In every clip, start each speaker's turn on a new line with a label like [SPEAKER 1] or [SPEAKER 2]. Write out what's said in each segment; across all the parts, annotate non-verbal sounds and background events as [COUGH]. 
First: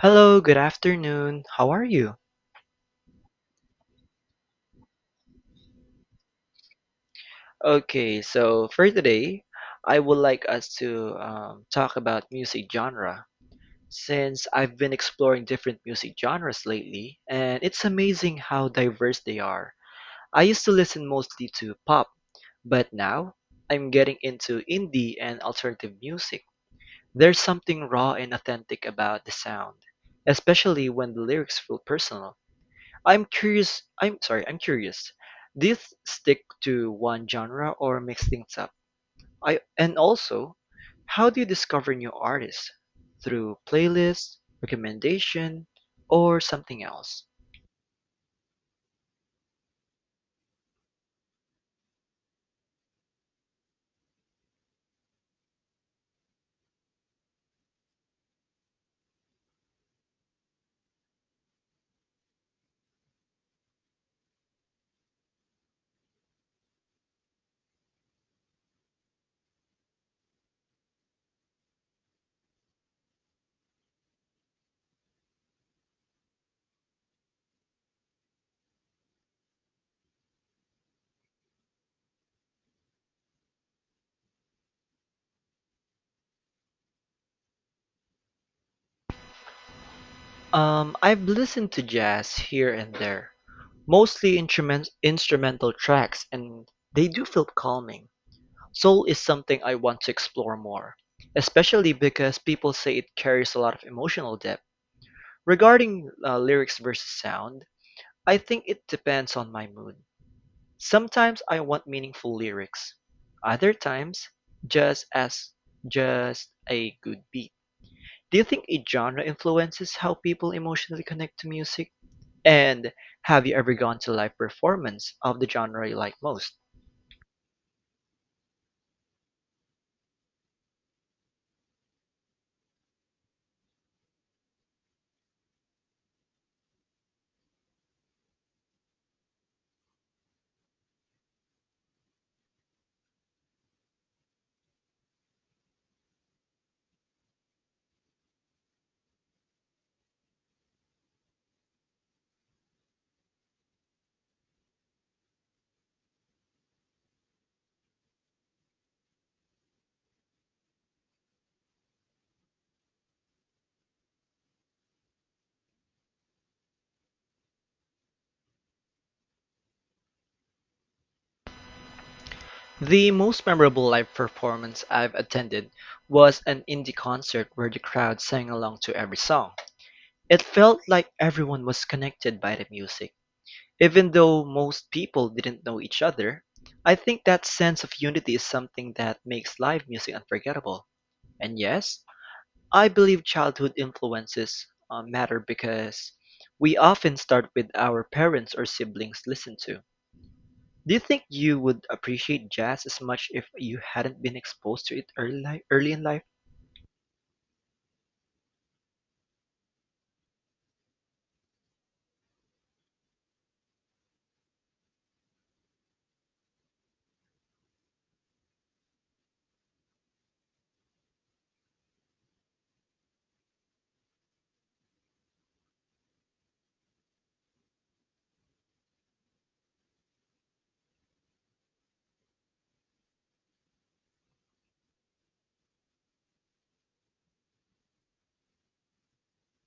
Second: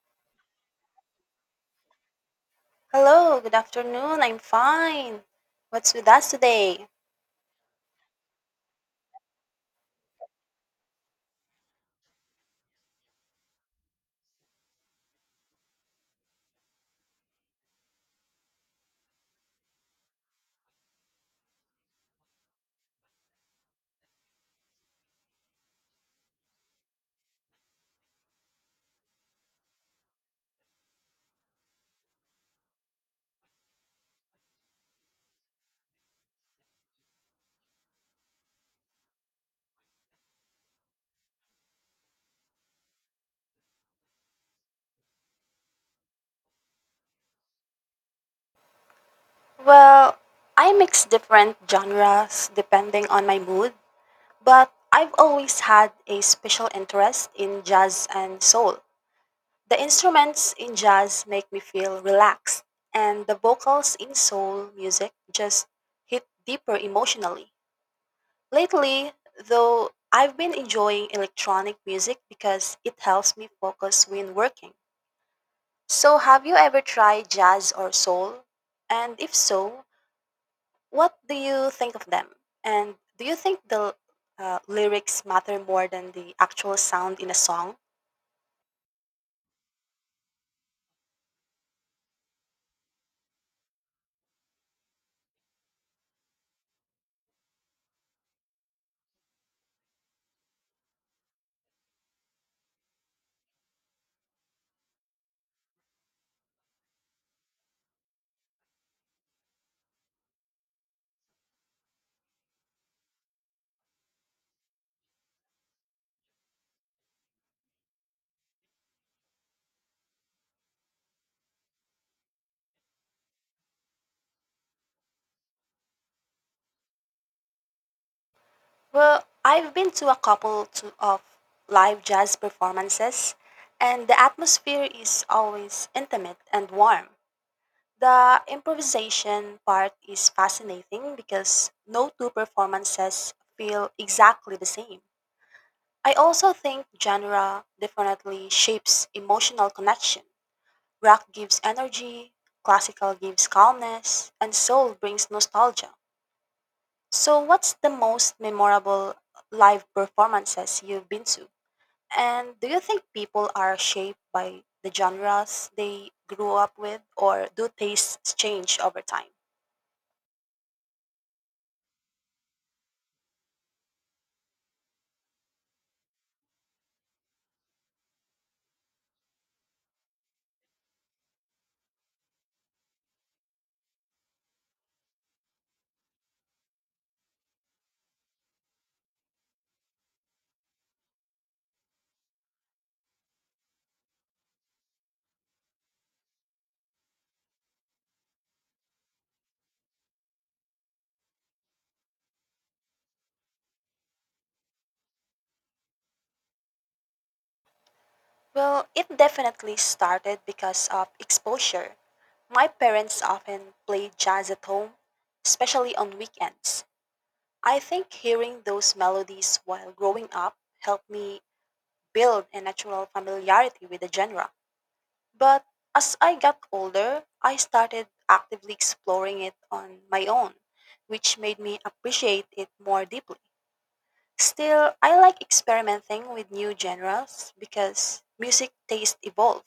[SPEAKER 1] Hello, good afternoon. How are you?
[SPEAKER 2] Hello, good afternoon. I'm fine. What's with us today?
[SPEAKER 1] Okay, so for today, I would like us to talk about music genre. Since I've been exploring different music genres lately, and it's amazing how diverse they are. I used to listen mostly to pop, but now I'm getting into indie and alternative music. There's something raw and authentic about the sound, especially when the lyrics feel personal. I'm curious. Do you stick to one genre or mix things up? I and Also, how do you discover new artists? Through playlists, recommendation, or something else?
[SPEAKER 2] Well, I mix different genres depending on my mood, but I've always had a special interest in jazz and soul. The instruments in jazz make me feel relaxed, and the vocals in soul music just hit deeper emotionally. Lately, though, I've been enjoying electronic music because it helps me focus when working. So, have you ever tried jazz or soul? And if so, what do you think of them? And do you think the lyrics matter more than the actual sound in a song?
[SPEAKER 1] I've listened to jazz here and there, mostly instrumental tracks, and they do feel calming. Soul is something I want to explore more, especially because people say it carries a lot of emotional depth. Regarding lyrics versus sound, I think it depends on my mood. Sometimes I want meaningful lyrics. Other times, just as just a good beat. Do you think a genre influences how people emotionally connect to music? And have you ever gone to live performance of the genre you like most?
[SPEAKER 2] Well, I've been to a couple of live jazz performances, and the atmosphere is always intimate and warm. The improvisation part is fascinating because no two performances feel exactly the same. I also think genre definitely shapes emotional connection. Rock gives energy, classical gives calmness, and soul brings nostalgia. So, what's the most memorable live performances you've been to? And do you think people are shaped by the genres they grew up with, or do tastes change over time?
[SPEAKER 1] The most memorable live performance I've attended was an indie concert where the crowd sang along to every song. It felt like everyone was connected by the music. Even though most people didn't know each other, I think that sense of unity is something that makes live music unforgettable. And yes, I believe childhood influences matter because we often start with our parents or siblings listen to. Do you think you would appreciate jazz as much if you hadn't been exposed to it early, early in life?
[SPEAKER 2] Well, it definitely started because of exposure. My parents often played jazz at home, especially on weekends. I think hearing those melodies while growing up helped me build a natural familiarity with the genre. But as I got older, I started actively exploring it on my own, which made me appreciate it more deeply. Still, I like experimenting with new genres because music tastes evolve.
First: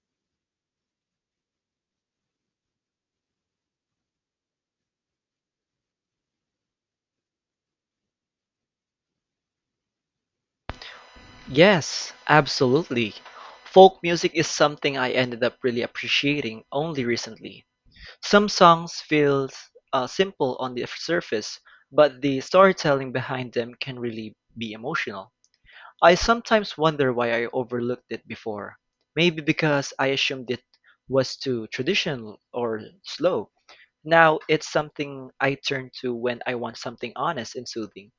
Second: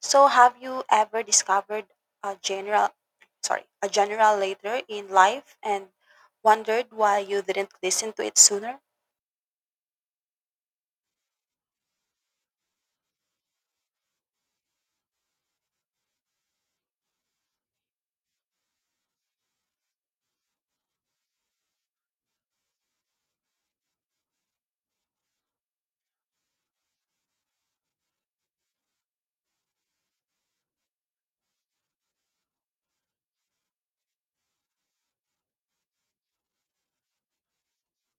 [SPEAKER 2] So have you ever discovered a general a general later in life and wondered why you didn't listen to it sooner?
[SPEAKER 1] Yes, absolutely. Folk music is something I ended up really appreciating only recently. Some songs feel simple on the surface, but the storytelling behind them can really be emotional. I sometimes wonder why I overlooked it before. Maybe because I assumed it was too traditional or slow. Now it's something I turn to when I want something honest and soothing.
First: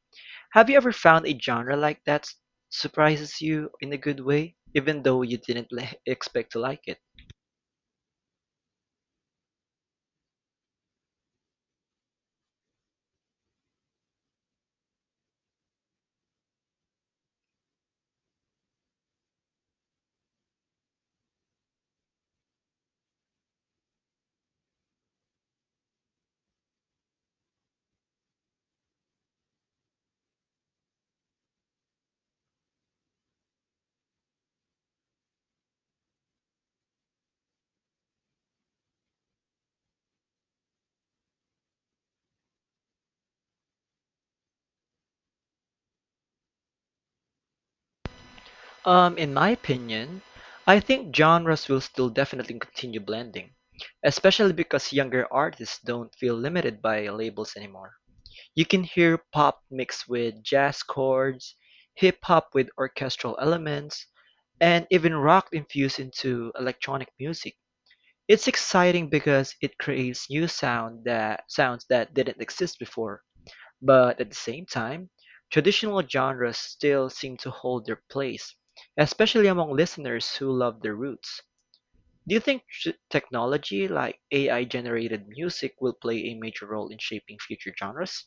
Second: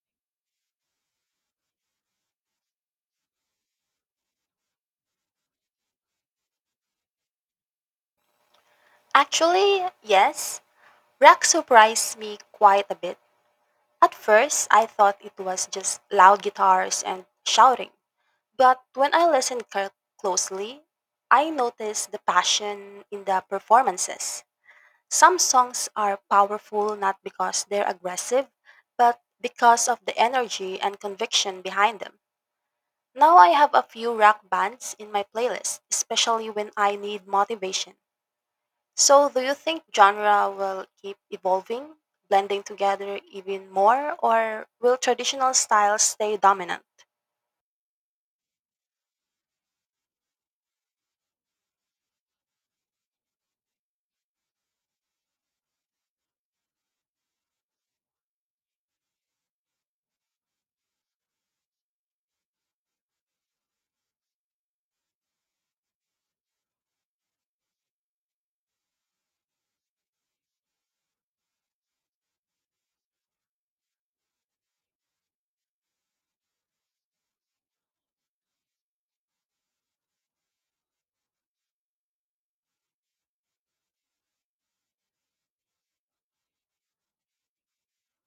[SPEAKER 1] Have you ever found a genre like that surprises you in a good way, even though you didn't expect to like it?
[SPEAKER 2] Actually, yes. Rock surprised me quite a bit. At first, I thought it was just loud guitars and shouting. But when I listened closely, I noticed the passion in the performances. Some songs are powerful not because they're aggressive, but because of the energy and conviction behind them. Now I have a few rock bands in my playlist, especially when I need motivation. So, do you think genre will keep evolving, blending together even more, or will traditional styles stay dominant?
[SPEAKER 1] In my opinion, I think genres will still definitely continue blending, especially because younger artists don't feel limited by labels anymore. You can hear pop mixed with jazz chords, hip hop with orchestral elements, and even rock infused into electronic music. It's exciting because it creates new sound that sounds that didn't exist before. But at the same time, traditional genres still seem to hold their place, especially among listeners who love their roots. Do you think technology like AI generated music will play a major role in shaping future genres?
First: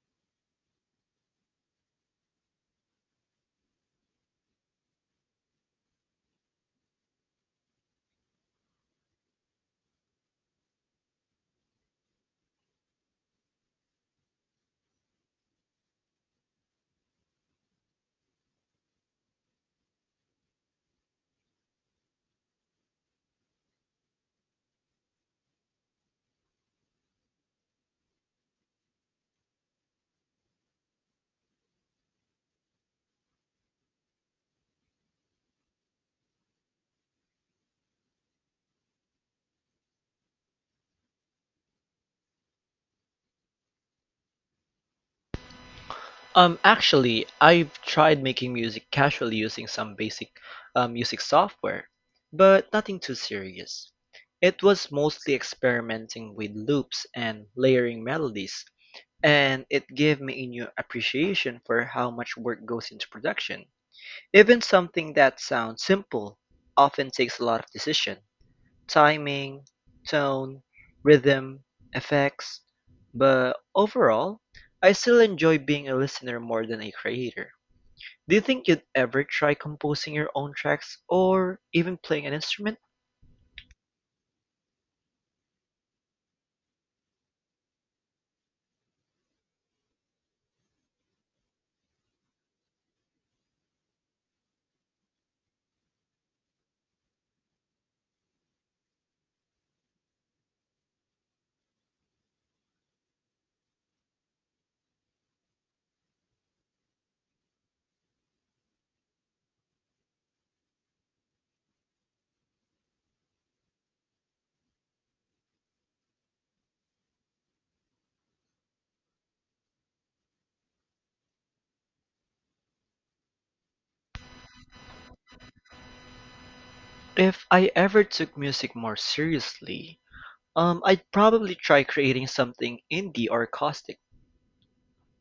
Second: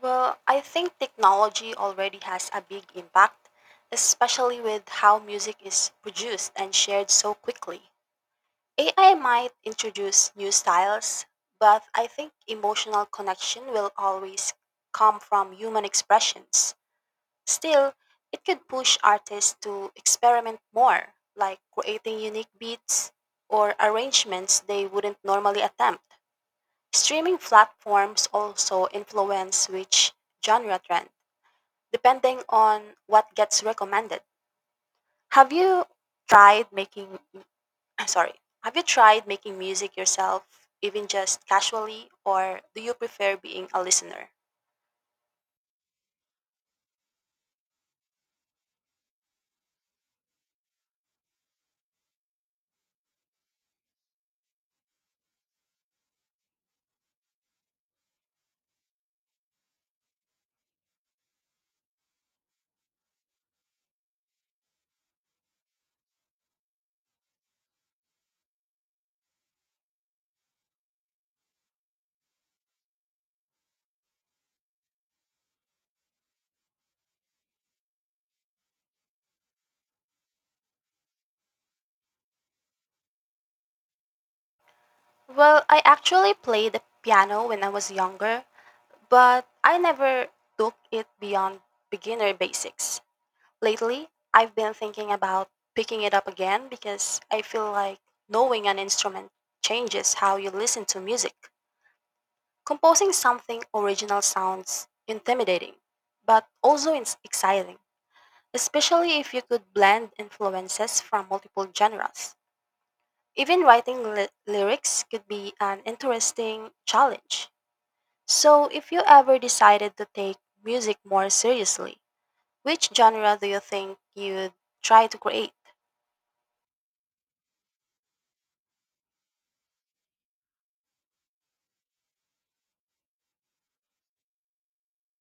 [SPEAKER 2] Well, I think technology already has a big impact, especially with how music is produced and shared so quickly. AI might introduce new styles, but I think emotional connection will always come from human expressions. Still, it could push artists to experiment more, like creating unique beats or arrangements they wouldn't normally attempt. Streaming platforms also influence which genre trend, depending on what gets recommended. Have you tried making I'm sorry. Have you tried making music yourself, even just casually, or do you prefer being a listener?
[SPEAKER 1] Actually, I've tried making music casually using some basic music software, but nothing too serious. It was mostly experimenting with loops and layering melodies, and it gave me a new appreciation for how much work goes into production. Even something that sounds simple often takes a lot of decision, timing, tone, rhythm, effects, but overall, I still enjoy being a listener more than a creator. Do you think you'd ever try composing your own tracks or even playing an instrument?
[SPEAKER 2] Well, I actually played the piano when I was younger, but I never took it beyond beginner basics. Lately, I've been thinking about picking it up again because I feel like knowing an instrument changes how you listen to music. Composing something original sounds intimidating, but also it's exciting, especially if you could blend influences from multiple genres. Even writing lyrics could be an interesting challenge. So, if you ever decided to take music more seriously, which genre do you think you'd try to create?
[SPEAKER 1] If I ever took music more seriously, I'd probably try creating something indie or caustic.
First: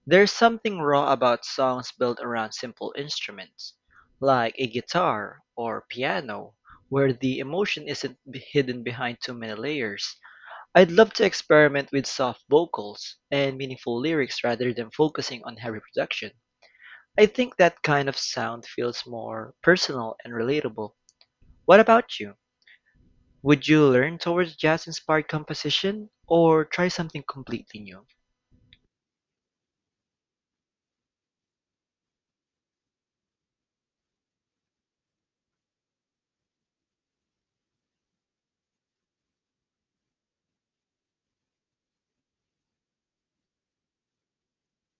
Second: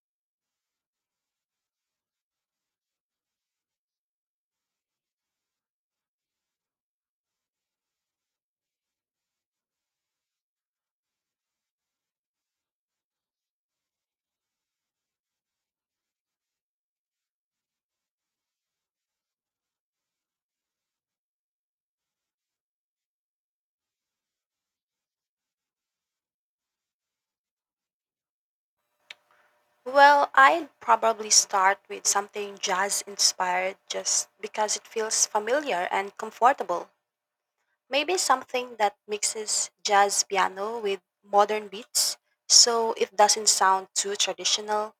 [SPEAKER 1] There's something raw about songs built around simple instruments, like a guitar or piano, where the emotion isn't hidden behind too many layers. I'd love to experiment with soft vocals and meaningful lyrics rather than focusing on heavy production. I think that kind of sound feels more personal and relatable. What about you? Would you learn towards jazz inspired composition or try something completely new?
[SPEAKER 2] Well, I'd probably start with something jazz inspired just because it feels familiar and comfortable. Maybe something that mixes jazz piano with modern beats so it doesn't sound too traditional.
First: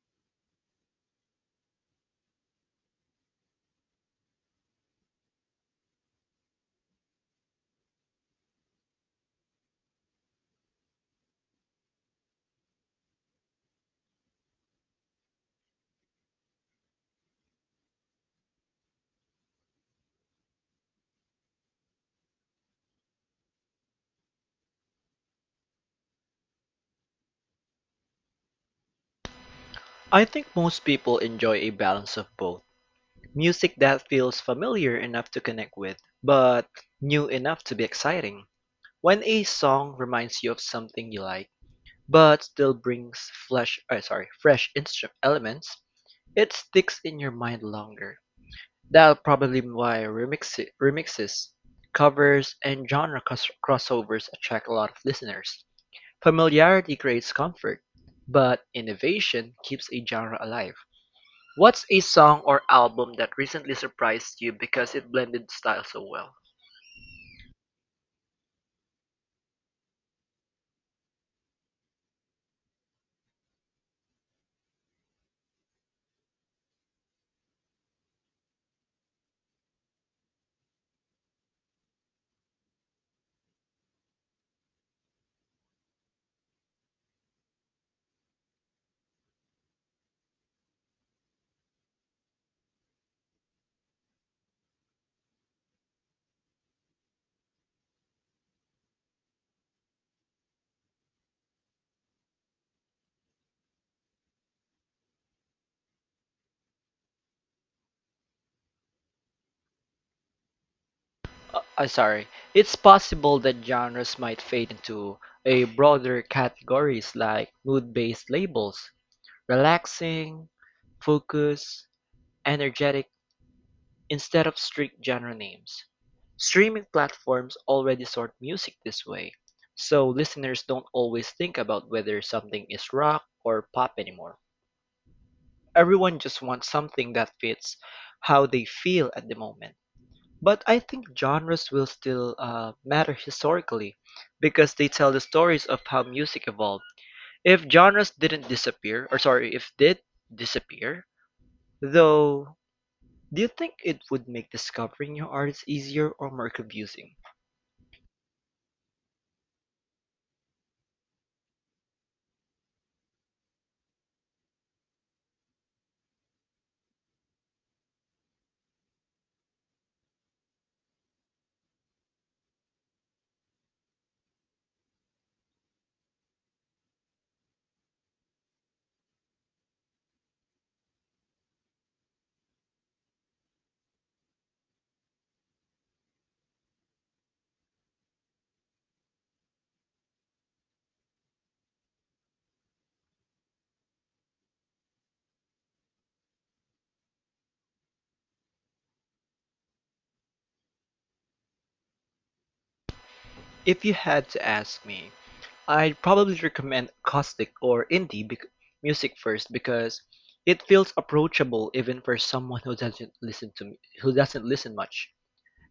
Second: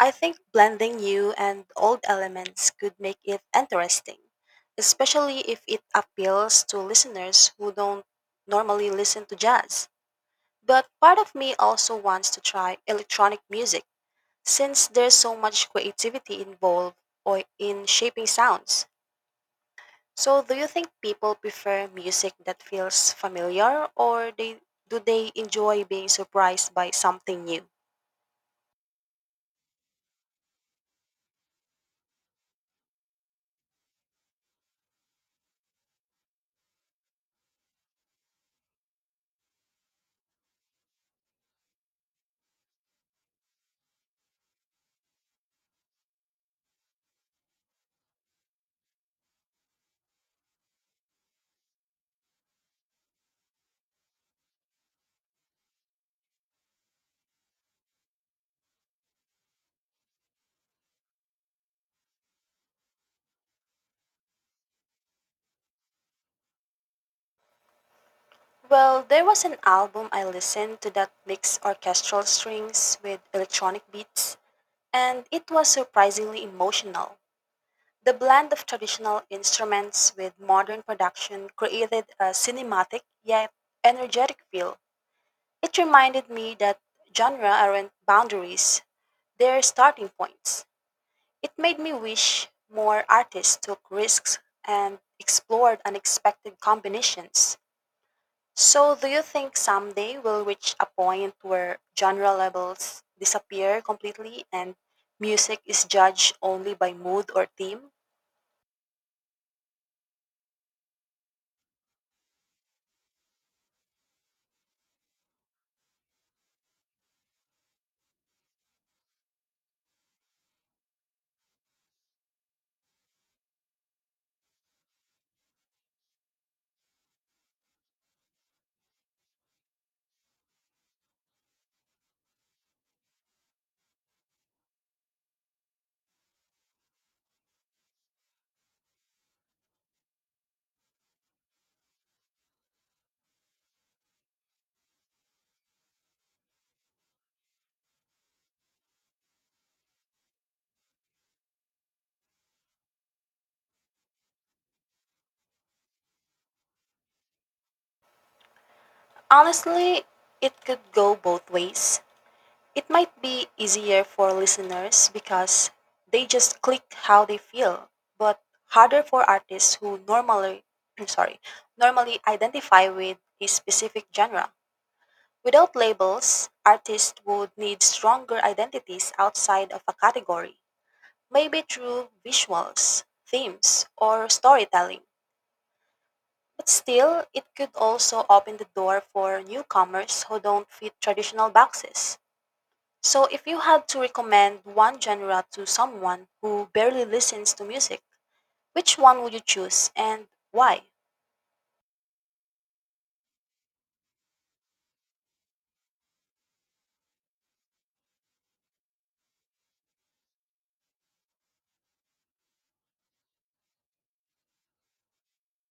[SPEAKER 2] I think blending new and old elements could make it interesting, especially if it appeals to listeners who don't normally listen to jazz. But part of me also wants to try electronic music since there's so much creativity involved or in shaping sounds. So, do you think people prefer music that feels familiar or they do they enjoy being surprised by something new?
[SPEAKER 1] I think most people enjoy a balance of both. Music that feels familiar enough to connect with, but new enough to be exciting. When a song reminds you of something you like, but still brings fresh instrument elements, it sticks in your mind longer. That's probably why remixes, covers, and crossovers attract a lot of listeners. Familiarity creates comfort, but innovation keeps a genre alive. What's a song or album that recently surprised you because it blended style so well?
[SPEAKER 2] Well, there was an album I listened to that mixed orchestral strings with electronic beats, and it was surprisingly emotional. The blend of traditional instruments with modern production created a cinematic yet energetic feel. It reminded me that genre aren't boundaries, they're starting points. It made me wish more artists took risks and explored unexpected combinations. So, do you think someday we'll reach a point where genre labels disappear completely and music is judged only by mood or theme?
[SPEAKER 1] Uh, uh, sorry, it's possible that genres might fade into a broader categories like mood-based labels, relaxing, focus, energetic, instead of strict genre names. Streaming platforms already sort music this way, so listeners don't always think about whether something is rock or pop anymore. Everyone just wants something that fits how they feel at the moment. But I think genres will still matter historically because they tell the stories of how music evolved. If genres didn't disappear, or sorry, if did disappear, though, do you think it would make discovering new artists easier or more confusing?
[SPEAKER 2] Honestly, it could go both ways. It might be easier for listeners because they just click how they feel, but harder for artists who normally [CLEARS THROAT] I'm sorry, normally identify with a specific genre. Without labels, artists would need stronger identities outside of a category, maybe through visuals, themes, or storytelling. But still, it could also open the door for newcomers who don't fit traditional boxes. So, if you had to recommend one genre to someone who barely listens to music, which one would you choose and why?
[SPEAKER 1] If you had to ask me, I'd probably recommend acoustic or indie bec music first because it feels approachable even for someone who doesn't listen much.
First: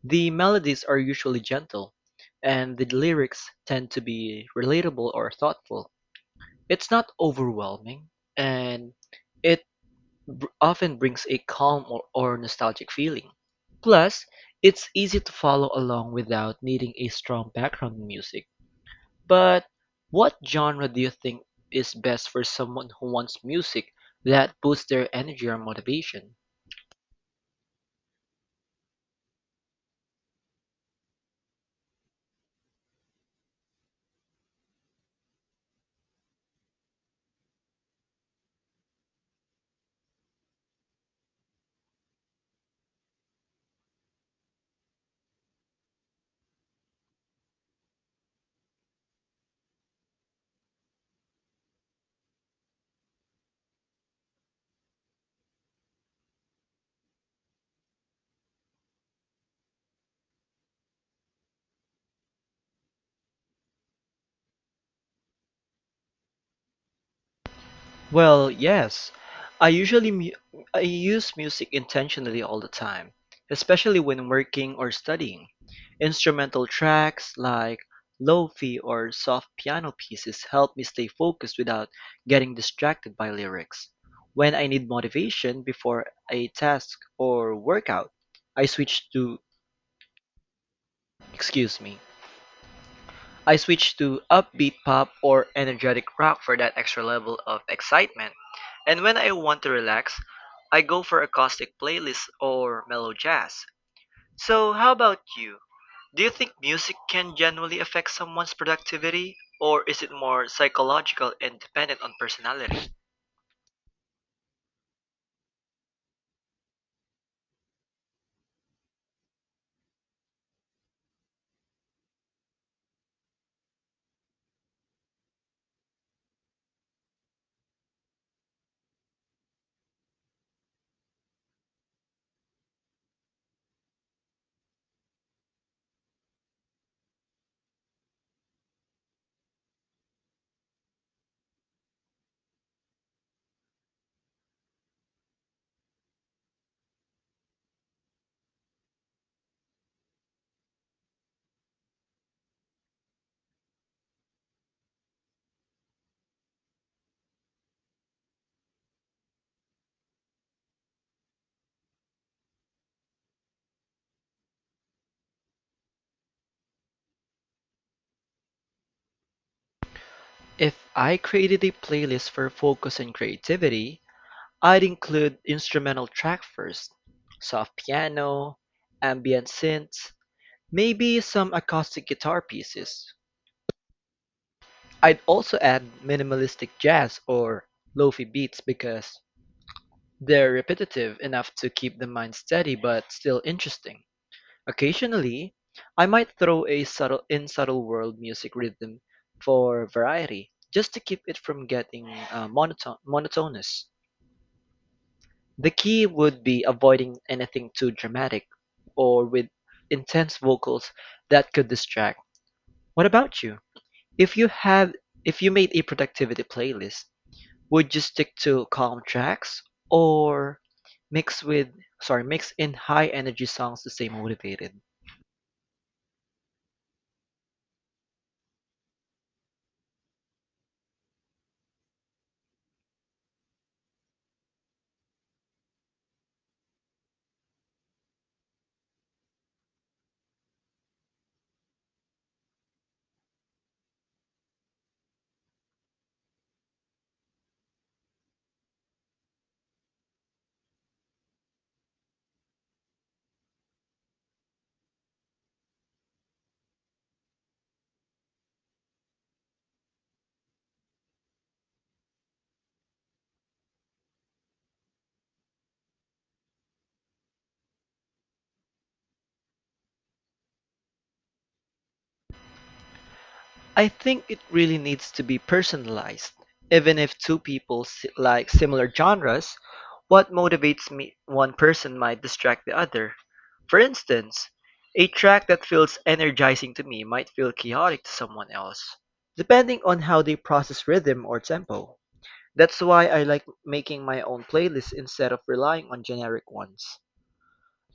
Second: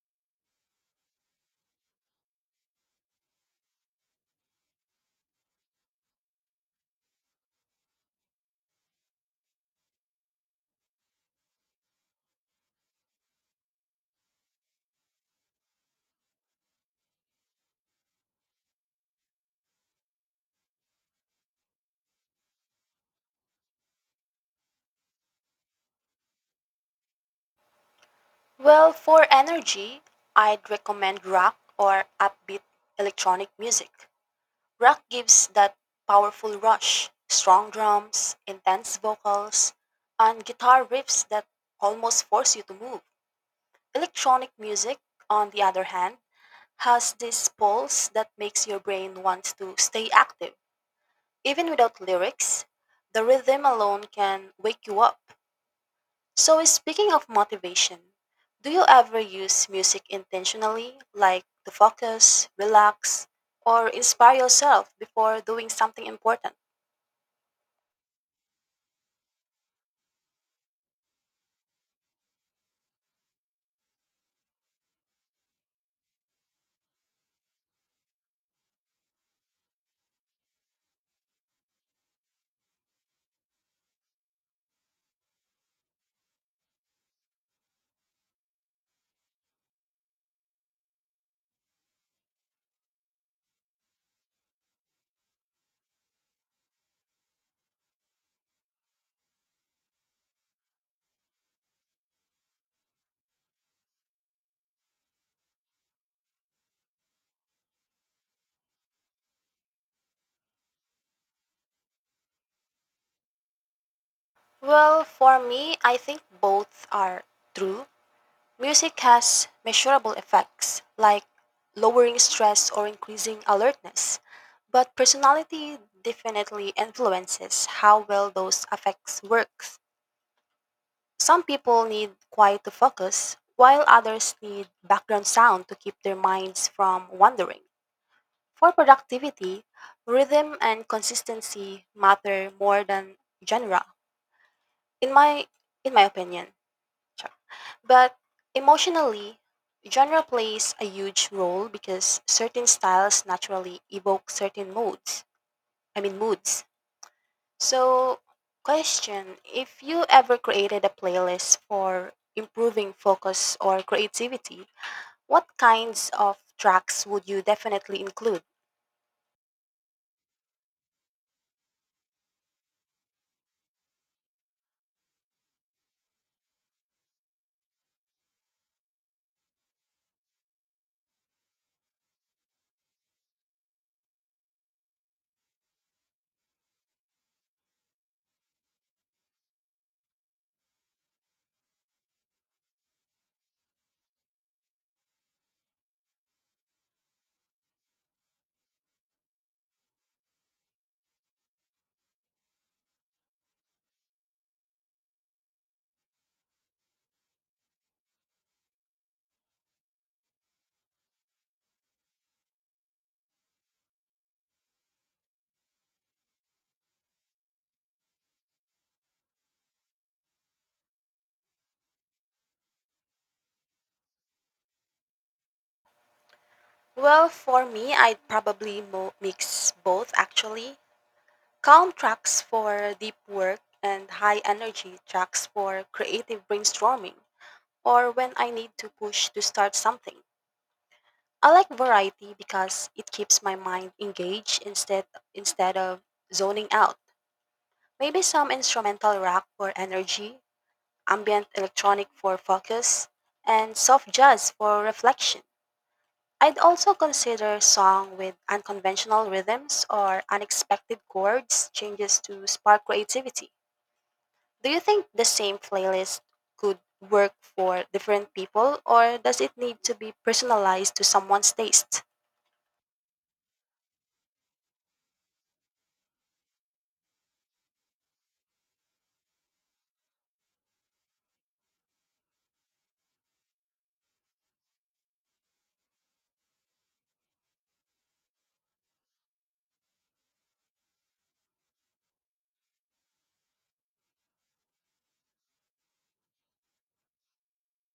[SPEAKER 1] The melodies are usually gentle, and the lyrics tend to be relatable or thoughtful. It's not overwhelming, and it often brings a calm or nostalgic feeling. Plus, it's easy to follow along without needing a strong background in music. But what genre do you think is best for someone who wants music that boosts their energy or motivation?
[SPEAKER 2] Well, for energy, I'd recommend rock or upbeat electronic music. Rock gives that powerful rush, strong drums, intense vocals, and guitar riffs that almost force you to move. Electronic music, on the other hand, has this pulse that makes your brain want to stay active. Even without lyrics, the rhythm alone can wake you up. So, speaking of motivation, do you ever use music intentionally, like to focus, relax, or inspire yourself before doing something important?
[SPEAKER 1] Well, yes. I use music intentionally all the time, especially when working or studying. Instrumental tracks like lo-fi or soft piano pieces help me stay focused without getting distracted by lyrics. When I need motivation before a task or workout, I switch to, excuse me, I switched to upbeat pop or energetic rock for that extra level of excitement. And when I want to relax, I go for acoustic playlists or mellow jazz. So, how about you? Do you think music can generally affect someone's productivity, or is it more psychological and dependent on personality?
[SPEAKER 2] Well, for me, I think both are true. Music has measurable effects, like lowering stress or increasing alertness, but personality definitely influences how well those effects work. Some people need quiet to focus, while others need background sound to keep their minds from wandering. For productivity, rhythm and consistency matter more than genre, in my in my opinion. Sure. But emotionally, genre plays a huge role because certain styles naturally evoke certain moods. I mean moods. So, question. If you ever created a playlist for improving focus or creativity, what kinds of tracks would you definitely include?
[SPEAKER 1] If I created a playlist for focus and creativity, I'd include instrumental track first, soft piano, ambient synths, maybe some acoustic guitar pieces. I'd also add minimalistic jazz or lofi beats because they're repetitive enough to keep the mind steady but still interesting. Occasionally, I might throw a subtle world music rhythm for variety, just to keep it from getting monotonous. The key would be avoiding anything too dramatic or with intense vocals that could distract. What about you? If you have, if you made a productivity playlist, would you stick to calm tracks or mix with mix in high energy songs to stay motivated?
[SPEAKER 2] Well, for me, I'd probably mix both actually. Calm tracks for deep work and high energy tracks for creative brainstorming or when I need to push to start something. I like variety because it keeps my mind engaged instead of zoning out. Maybe some instrumental rock for energy, ambient electronic for focus, and soft jazz for reflection. I'd also consider song with unconventional rhythms or unexpected chords changes to spark creativity. Do you think the same playlist could work for different people or does it need to be personalized to someone's taste?
[SPEAKER 1] I think it really needs to be personalized. Even if two people like similar genres, what motivates me one person might distract the other. For instance, a track that feels energizing to me might feel chaotic to someone else, depending on how they process rhythm or tempo. That's why I like making my own playlists instead of relying on generic ones.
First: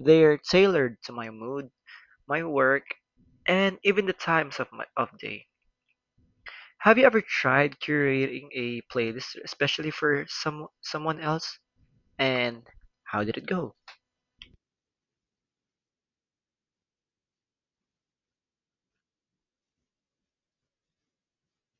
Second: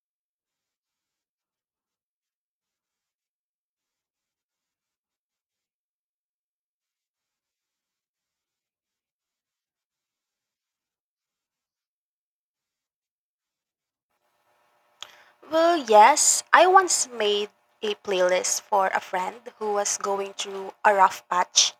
[SPEAKER 1] They're tailored to my mood, my work, and even the times of day. Have you ever tried curating a playlist especially for someone else? And how did it go?
[SPEAKER 2] Well, yes, I once made a playlist for a friend who was going through a rough patch.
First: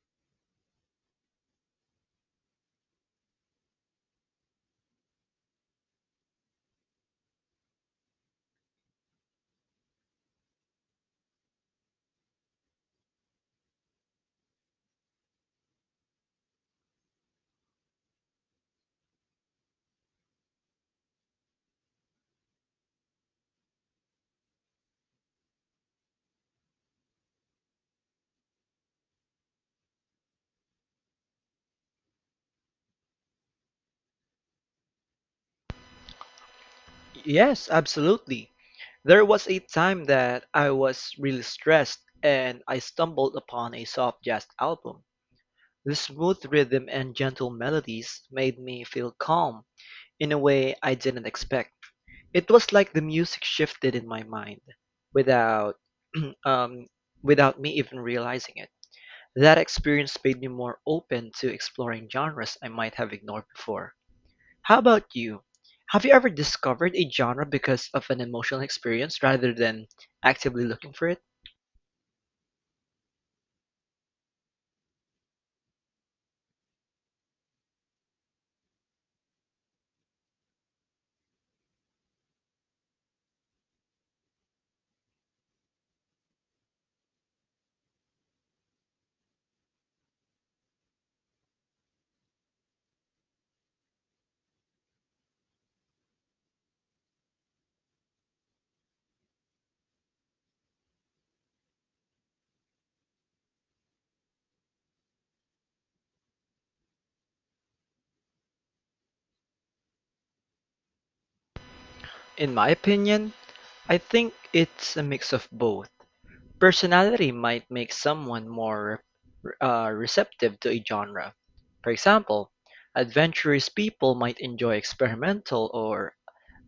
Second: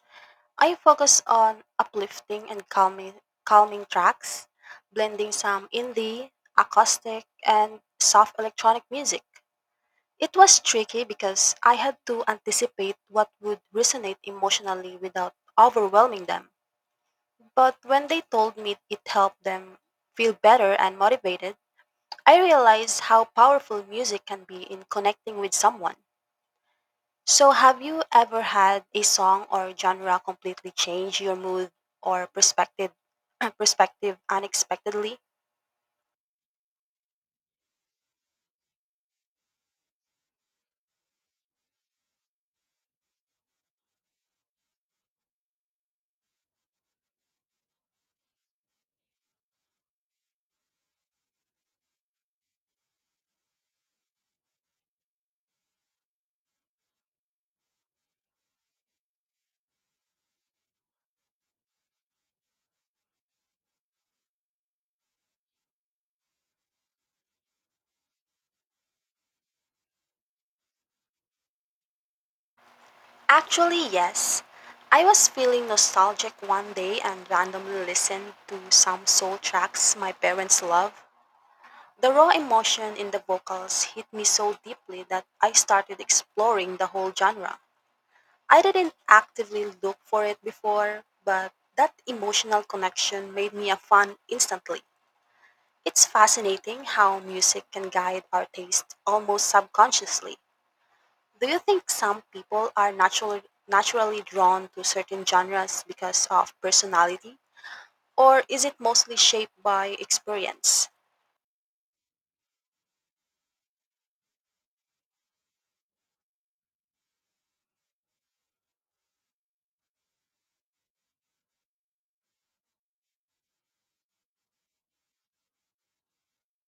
[SPEAKER 2] I focus on uplifting and calming tracks, blending some indie, acoustic, and soft electronic music. It was tricky because I had to anticipate what would resonate emotionally without overwhelming them. But when they told me it helped them feel better and motivated, I realized how powerful music can be in connecting with someone. So, have you ever had a song or genre completely change your mood or perspective, [CLEARS THROAT] perspective unexpectedly?
[SPEAKER 1] Yes, absolutely. There was a time that I was really stressed and I stumbled upon a soft jazz album. The smooth rhythm and gentle melodies made me feel calm in a way I didn't expect. It was like the music shifted in my mind without [CLEARS THROAT] um, without me even realizing it. That experience made me more open to exploring genres I might have ignored before. How about you? Have you ever discovered a genre because of an emotional experience rather than actively looking for it?
[SPEAKER 2] Actually, yes. I was feeling nostalgic one day and randomly listened to some soul tracks my parents love. The raw emotion in the vocals hit me so deeply that I started exploring the whole genre. I didn't actively look for it before, but that emotional connection made me a fan instantly. It's fascinating how music can guide our taste almost subconsciously. Do you think some people are naturally drawn to certain genres because of personality or is it mostly shaped by experience?
[SPEAKER 1] In my opinion, I think it's a mix of both. Personality might make someone more receptive to a genre. For example, adventurous people might enjoy experimental or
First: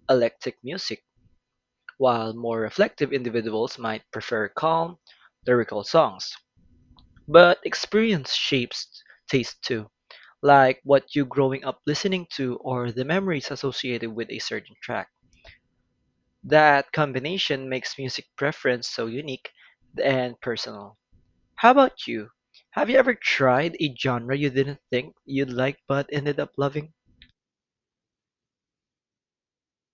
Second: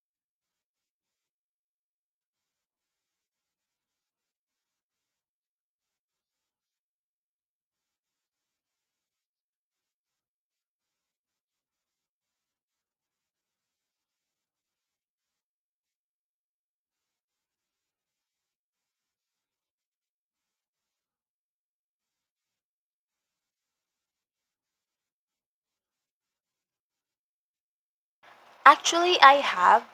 [SPEAKER 1] eclectic music, while more reflective individuals might prefer calm, lyrical songs. But experience shapes taste too, like what you growing up listening to or the memories associated with a certain track. That combination makes music preference so unique and personal. How about you? Have you ever tried a genre you didn't think you'd like but ended up loving?
[SPEAKER 2] Actually, I have.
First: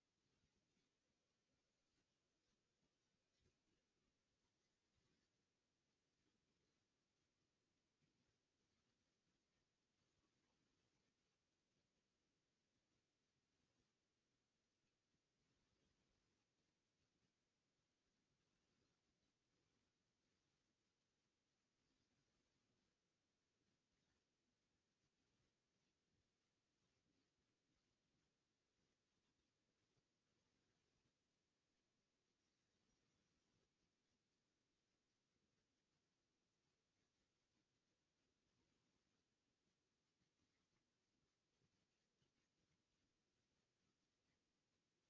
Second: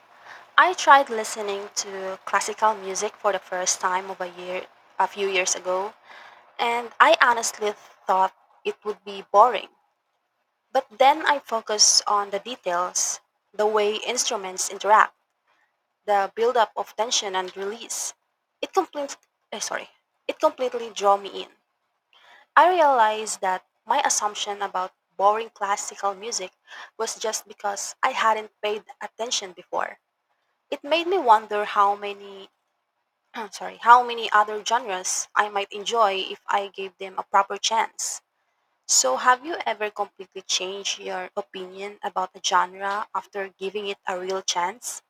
[SPEAKER 2] I tried listening to classical music for the first time of a year a few years ago and I honestly thought it would be boring. But then I focus on the details, the way instruments interact, the buildup of tension and release. It complete, eh, sorry, it completely draw me in. I realized that my assumption about boring classical music was just because I hadn't paid attention before. It made me wonder how many, [CLEARS THROAT] sorry, how many other genres I might enjoy if I gave them a proper chance. So, have you ever completely changed your opinion about a genre after giving it a real chance?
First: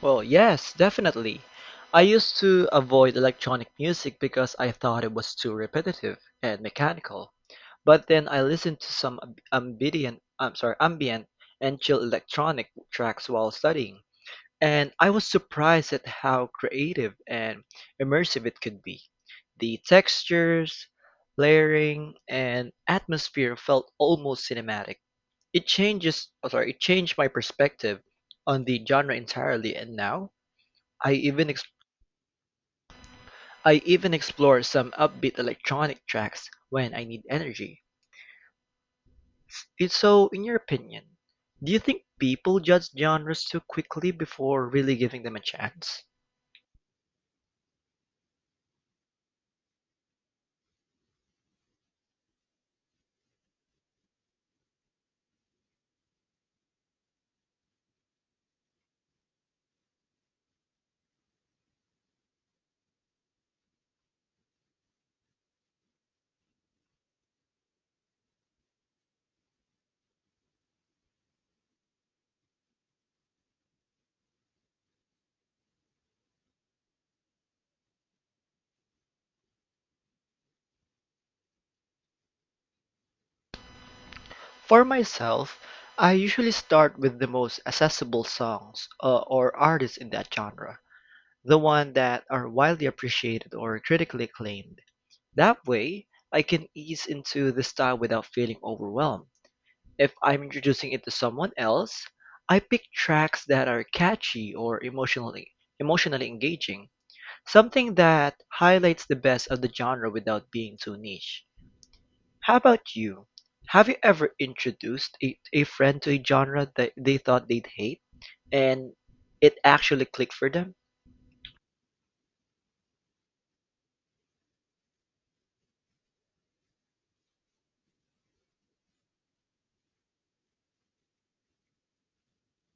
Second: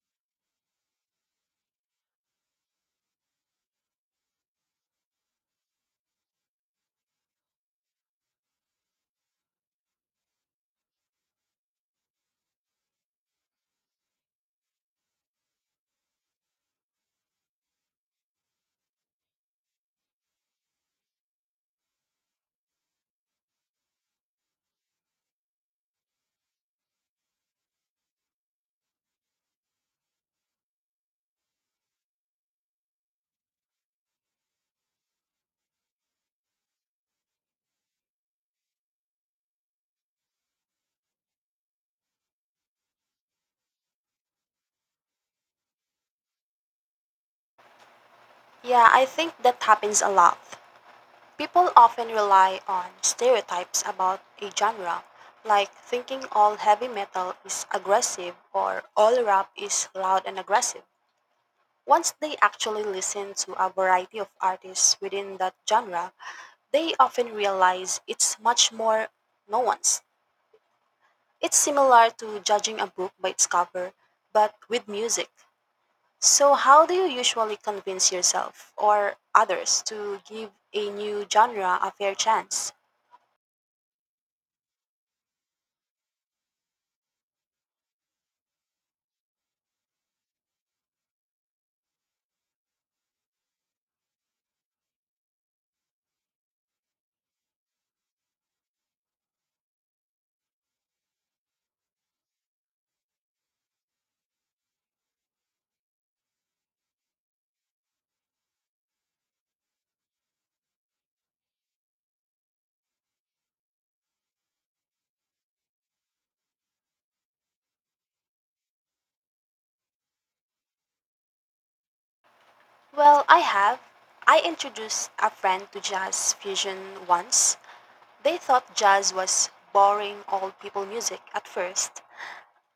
[SPEAKER 1] Well, yes, definitely. I used to avoid electronic music because I thought it was too repetitive and mechanical. But then I listened to some ambient and chill electronic tracks while studying. And I was surprised at how creative and immersive it could be. The textures, layering, and atmosphere felt almost cinematic. It changes, oh, sorry, It changed my perspective on the genre entirely, and now I even ex- I even explore some upbeat electronic tracks when I need energy. It's so, in your opinion, do you think people judge genres too quickly before really giving them a chance?
[SPEAKER 2] Yeah, I think that happens a lot. People often rely on stereotypes about a genre, like thinking all heavy metal is aggressive or all rap is loud and aggressive. Once they actually listen to a variety of artists within that genre, they often realize it's much more nuanced. It's similar to judging a book by its cover, but with music. So, how do you usually convince yourself or others to give a new genre a fair chance?
[SPEAKER 1] For myself, I usually start with the most accessible songs or artists in that genre, the ones that are widely appreciated or critically acclaimed. That way, I can ease into the style without feeling overwhelmed. If I'm introducing it to someone else, I pick tracks that are catchy or emotionally engaging, something that highlights the best of the genre without being too niche. How about you? Have you ever introduced a friend to a genre that they thought they'd hate, and it actually clicked for them?
[SPEAKER 2] Well, I have. I introduced a friend to jazz fusion once. They thought jazz was boring old people music at first.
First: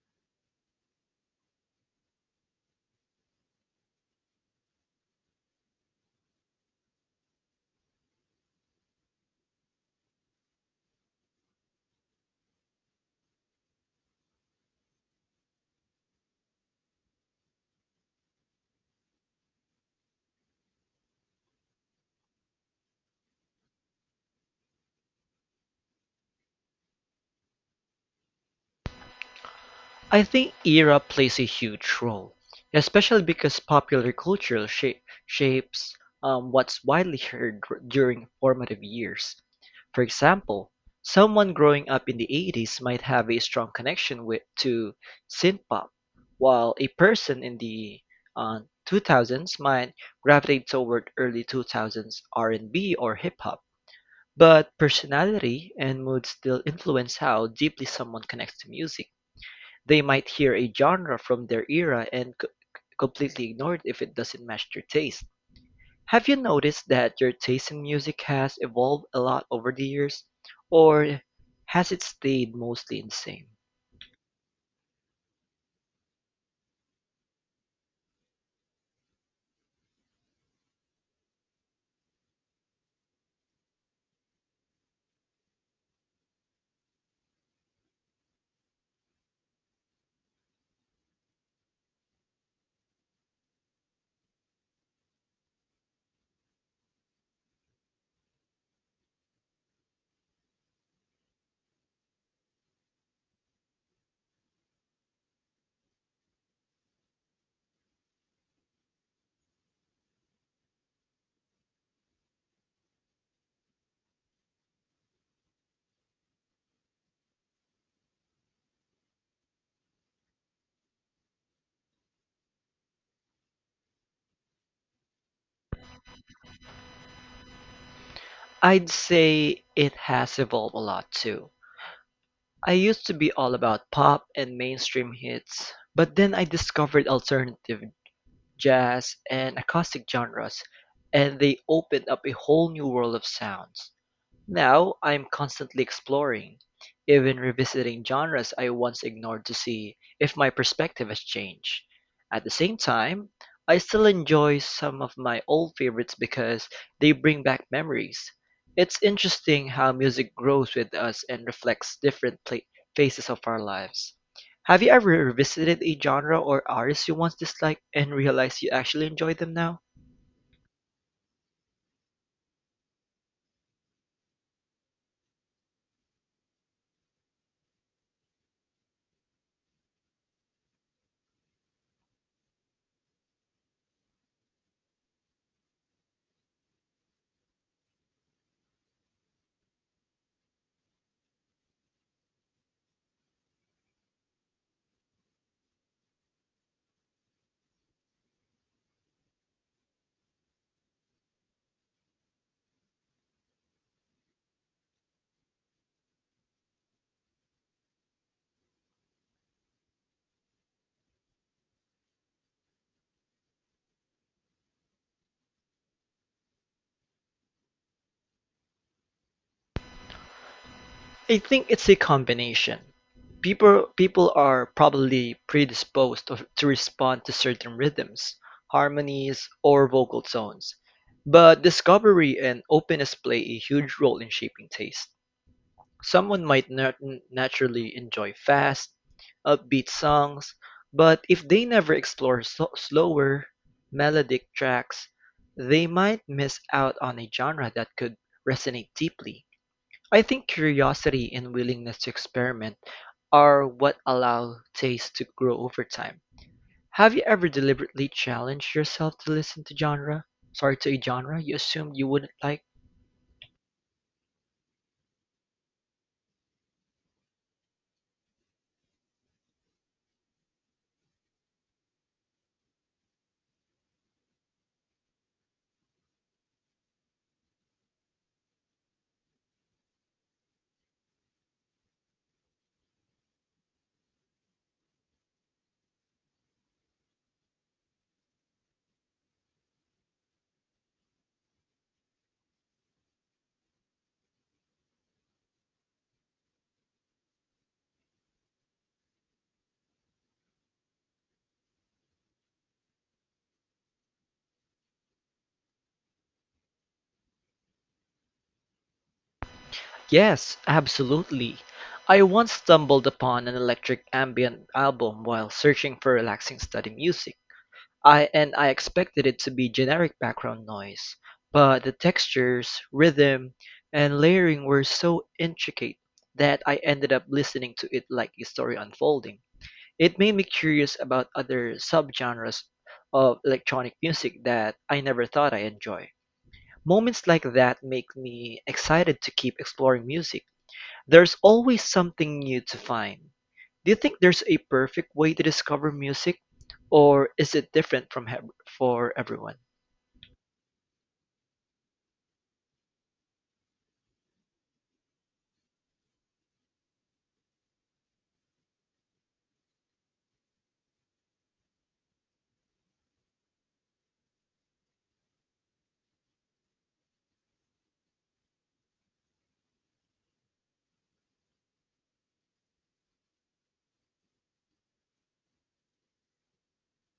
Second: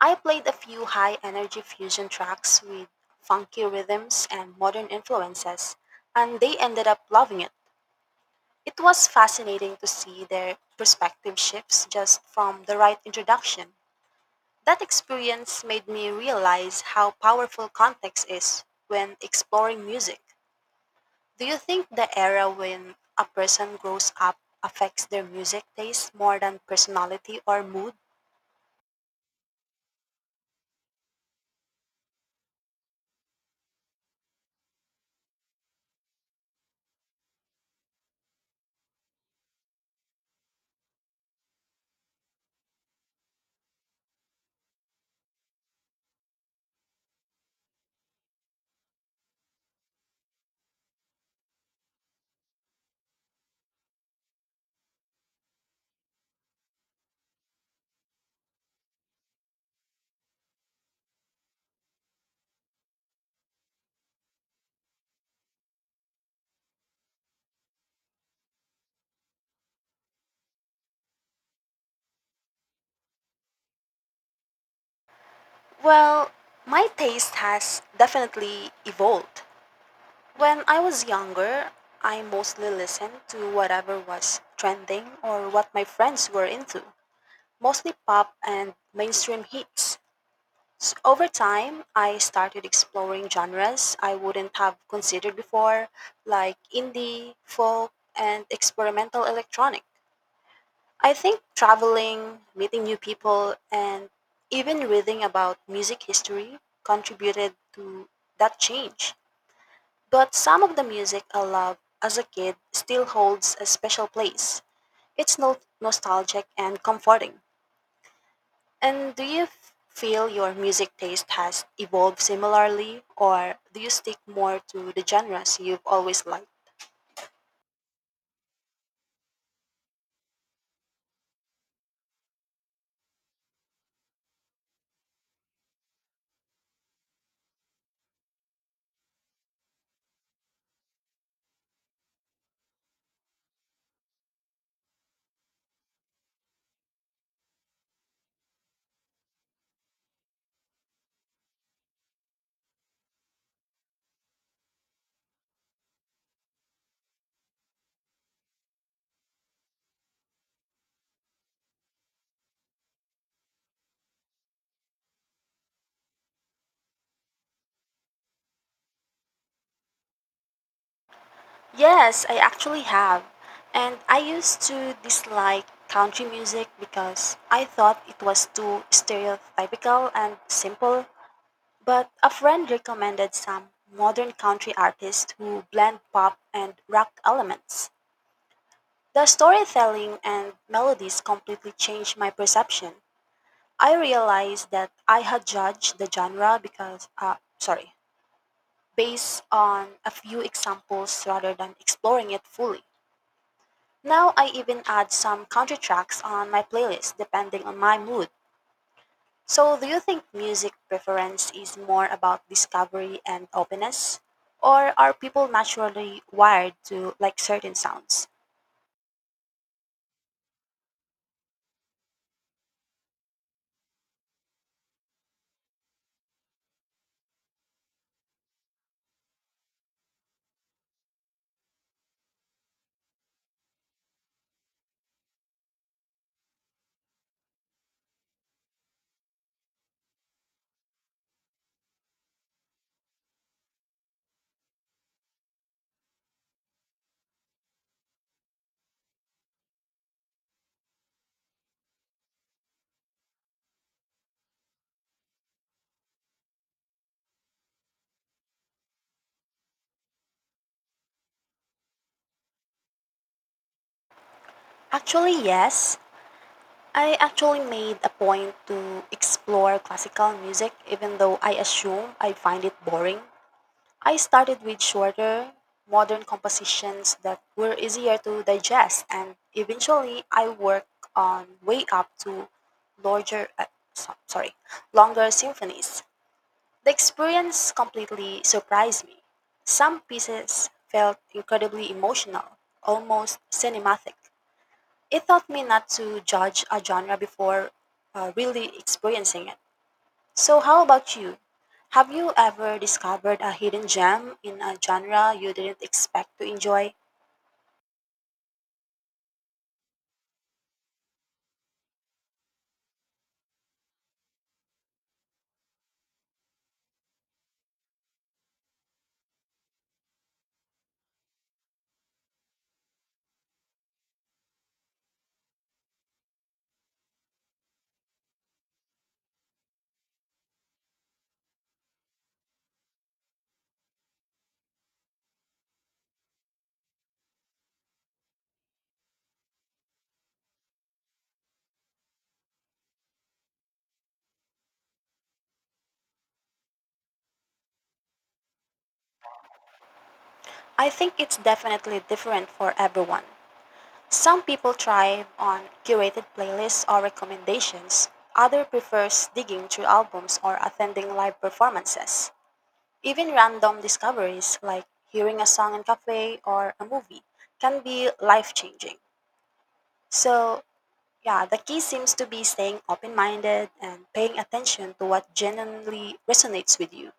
[SPEAKER 2] I played a few high energy fusion tracks with funky rhythms and modern influences, and they ended up loving it. It was fascinating to see their perspective shifts just from the right introduction. That experience made me realize how powerful context is when exploring music. Do you think the era when a person grows up affects their music taste more than personality or mood?
[SPEAKER 1] I think era plays a huge role, especially because popular culture shapes what's widely heard during formative years. For example, someone growing up in the 80s might have a strong connection with to synthpop, while a person in the uh, 2000s might gravitate toward early 2000s R&B or hip hop. But personality and mood still influence how deeply someone connects to music. They might hear a genre from their era and completely ignore it if it doesn't match their taste. Have you noticed that your taste in music has evolved a lot over the years, or has it stayed mostly the same?
[SPEAKER 2] Well, my taste has definitely evolved. When I was younger, I mostly listened to whatever was trending or what my friends were into, mostly pop and mainstream hits. S over time, I started exploring genres I wouldn't have considered before, like indie, folk, and experimental electronic. I think traveling, meeting new people, and even reading about music history contributed to that change. But some of the music I loved as a kid still holds a special place. It's nostalgic and comforting. And do you feel your music taste has evolved similarly, or do you stick more to the genres you've always liked?
[SPEAKER 1] I'd say it has evolved a lot too. I used to be all about pop and mainstream hits, but then I discovered alternative jazz and acoustic genres, and they opened up a whole new world of sounds. Now I'm constantly exploring, even revisiting genres I once ignored to see if my perspective has changed. At the same time, I still enjoy some of my old favorites because they bring back memories. It's interesting how music grows with us and reflects different pla phases of our lives. Have you ever revisited a genre or artist you once disliked and realized you actually enjoy them now?
[SPEAKER 2] Yes, I actually have. And I used to dislike country music because I thought it was too stereotypical and simple. But a friend recommended some modern country artists who blend pop and rock elements. The storytelling and melodies completely changed my perception. I realized that I had judged the genre based on a few examples rather than exploring it fully. Now I even add some country tracks on my playlist depending on my mood. So, do you think music preference is more about discovery and openness? Or are people naturally wired to like certain sounds?
[SPEAKER 1] I think it's a combination. People are probably predisposed to respond to certain rhythms, harmonies, or vocal tones, but discovery and openness play a huge role in shaping taste. Someone might naturally enjoy fast, upbeat songs, but if they never explore slower, melodic tracks, they might miss out on a genre that could resonate deeply. I think curiosity and willingness to experiment are what allow taste to grow over time. Have you ever deliberately challenged yourself to listen to genre? Sorry, to a genre you assumed you wouldn't like?
[SPEAKER 2] Actually, yes. I actually made a point to explore classical music even though I assume I find it boring. I started with shorter, modern compositions that were easier to digest and eventually I worked on way up to larger uh, so- sorry, longer symphonies. The experience completely surprised me. Some pieces felt incredibly emotional, almost cinematic. It taught me not to judge a genre before really experiencing it. So, how about you? Have you ever discovered a hidden gem in a genre you didn't expect to enjoy?
[SPEAKER 1] Yes, absolutely. I once stumbled upon an electric ambient album while searching for relaxing study music. I and I expected it to be generic background noise, but the textures, rhythm, and layering were so intricate that I ended up listening to it like a story unfolding. It made me curious about other subgenres of electronic music that I never thought I enjoy. Moments like that make me excited to keep exploring music. There's always something new to find. Do you think there's a perfect way to discover music, or is it different for everyone?
[SPEAKER 2] I think it's definitely different for everyone. Some people thrive on curated playlists or recommendations. Other prefers digging through albums or attending live performances. Even random discoveries like hearing a song in a cafe or a movie can be life-changing. So, yeah, the key seems to be staying open minded and paying attention to what genuinely resonates with you.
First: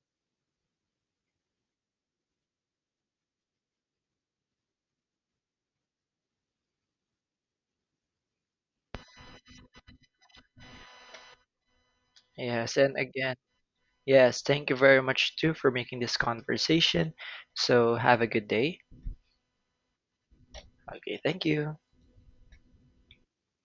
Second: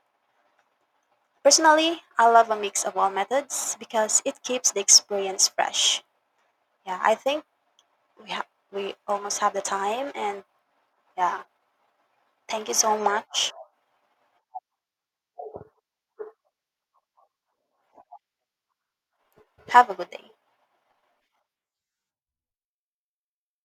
[SPEAKER 2] Personally, I love a mix of all methods because it keeps the experience fresh. Yeah, I think we almost have the time, and yeah, thank you
[SPEAKER 1] Yes, and
[SPEAKER 2] so
[SPEAKER 1] again,
[SPEAKER 2] much.
[SPEAKER 1] yes, thank you very much too for making this conversation. So have a good day.
[SPEAKER 2] Have a good day.
[SPEAKER 1] Okay, thank you.